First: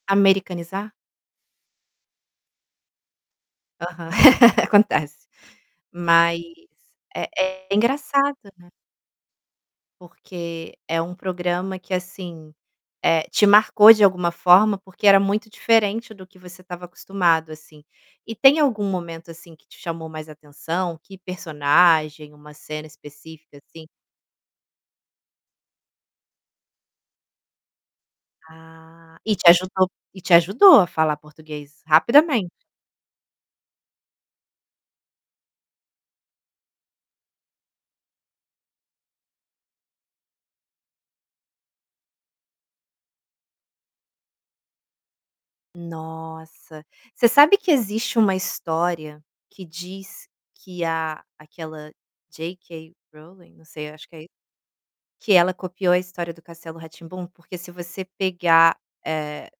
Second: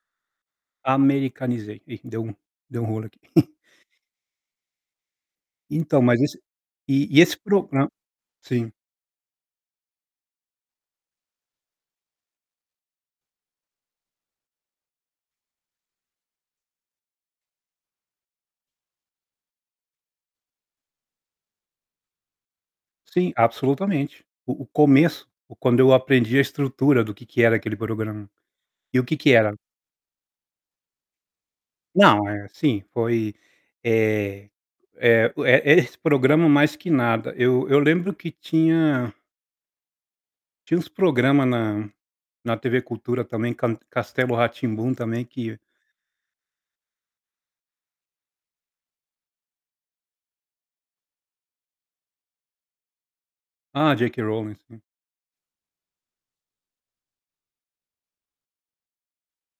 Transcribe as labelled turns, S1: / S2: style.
S1: Americanizar?
S2: Americanizei, ih deu um deu um rolo aqui.
S1: Aham, acontece.
S2: Então, mas esse,
S1: Mas
S2: e e
S1: é
S2: esse
S1: é
S2: program
S1: engraçado, né.
S2: sim.
S1: Porque é um programa que, assim, eh, te marcou de alguma forma porque era muito diferente do que você estava acostumado, assim, e tem algum momento, assim, que te chamou mais atenção, que personagem, uma cena
S2: Sim,
S1: específica, assim?
S2: absolutamente. O o começo, quando eu aprendi a estrutura do que que era aquele programa. E o que
S1: Ah,
S2: que
S1: e te
S2: era?
S1: ajudou, e te ajudou a falar português
S2: Não, é
S1: rapidamente
S2: sim, foi, eh, eh, o é esse programa mais que nada. Eu eu lembro que tinha tinha uns programa na na TV cultura, também, can Castelo Ratimbum também que
S1: Nossa, você sabe que existe uma história que diz que a aquela J K Rowling, não sei,
S2: Ah,
S1: acho
S2: J.
S1: que
S2: K.
S1: é
S2: Rowling, sim.
S1: que ela copiou a história do castelo Ra Tim Bum, porque se você pegar, eh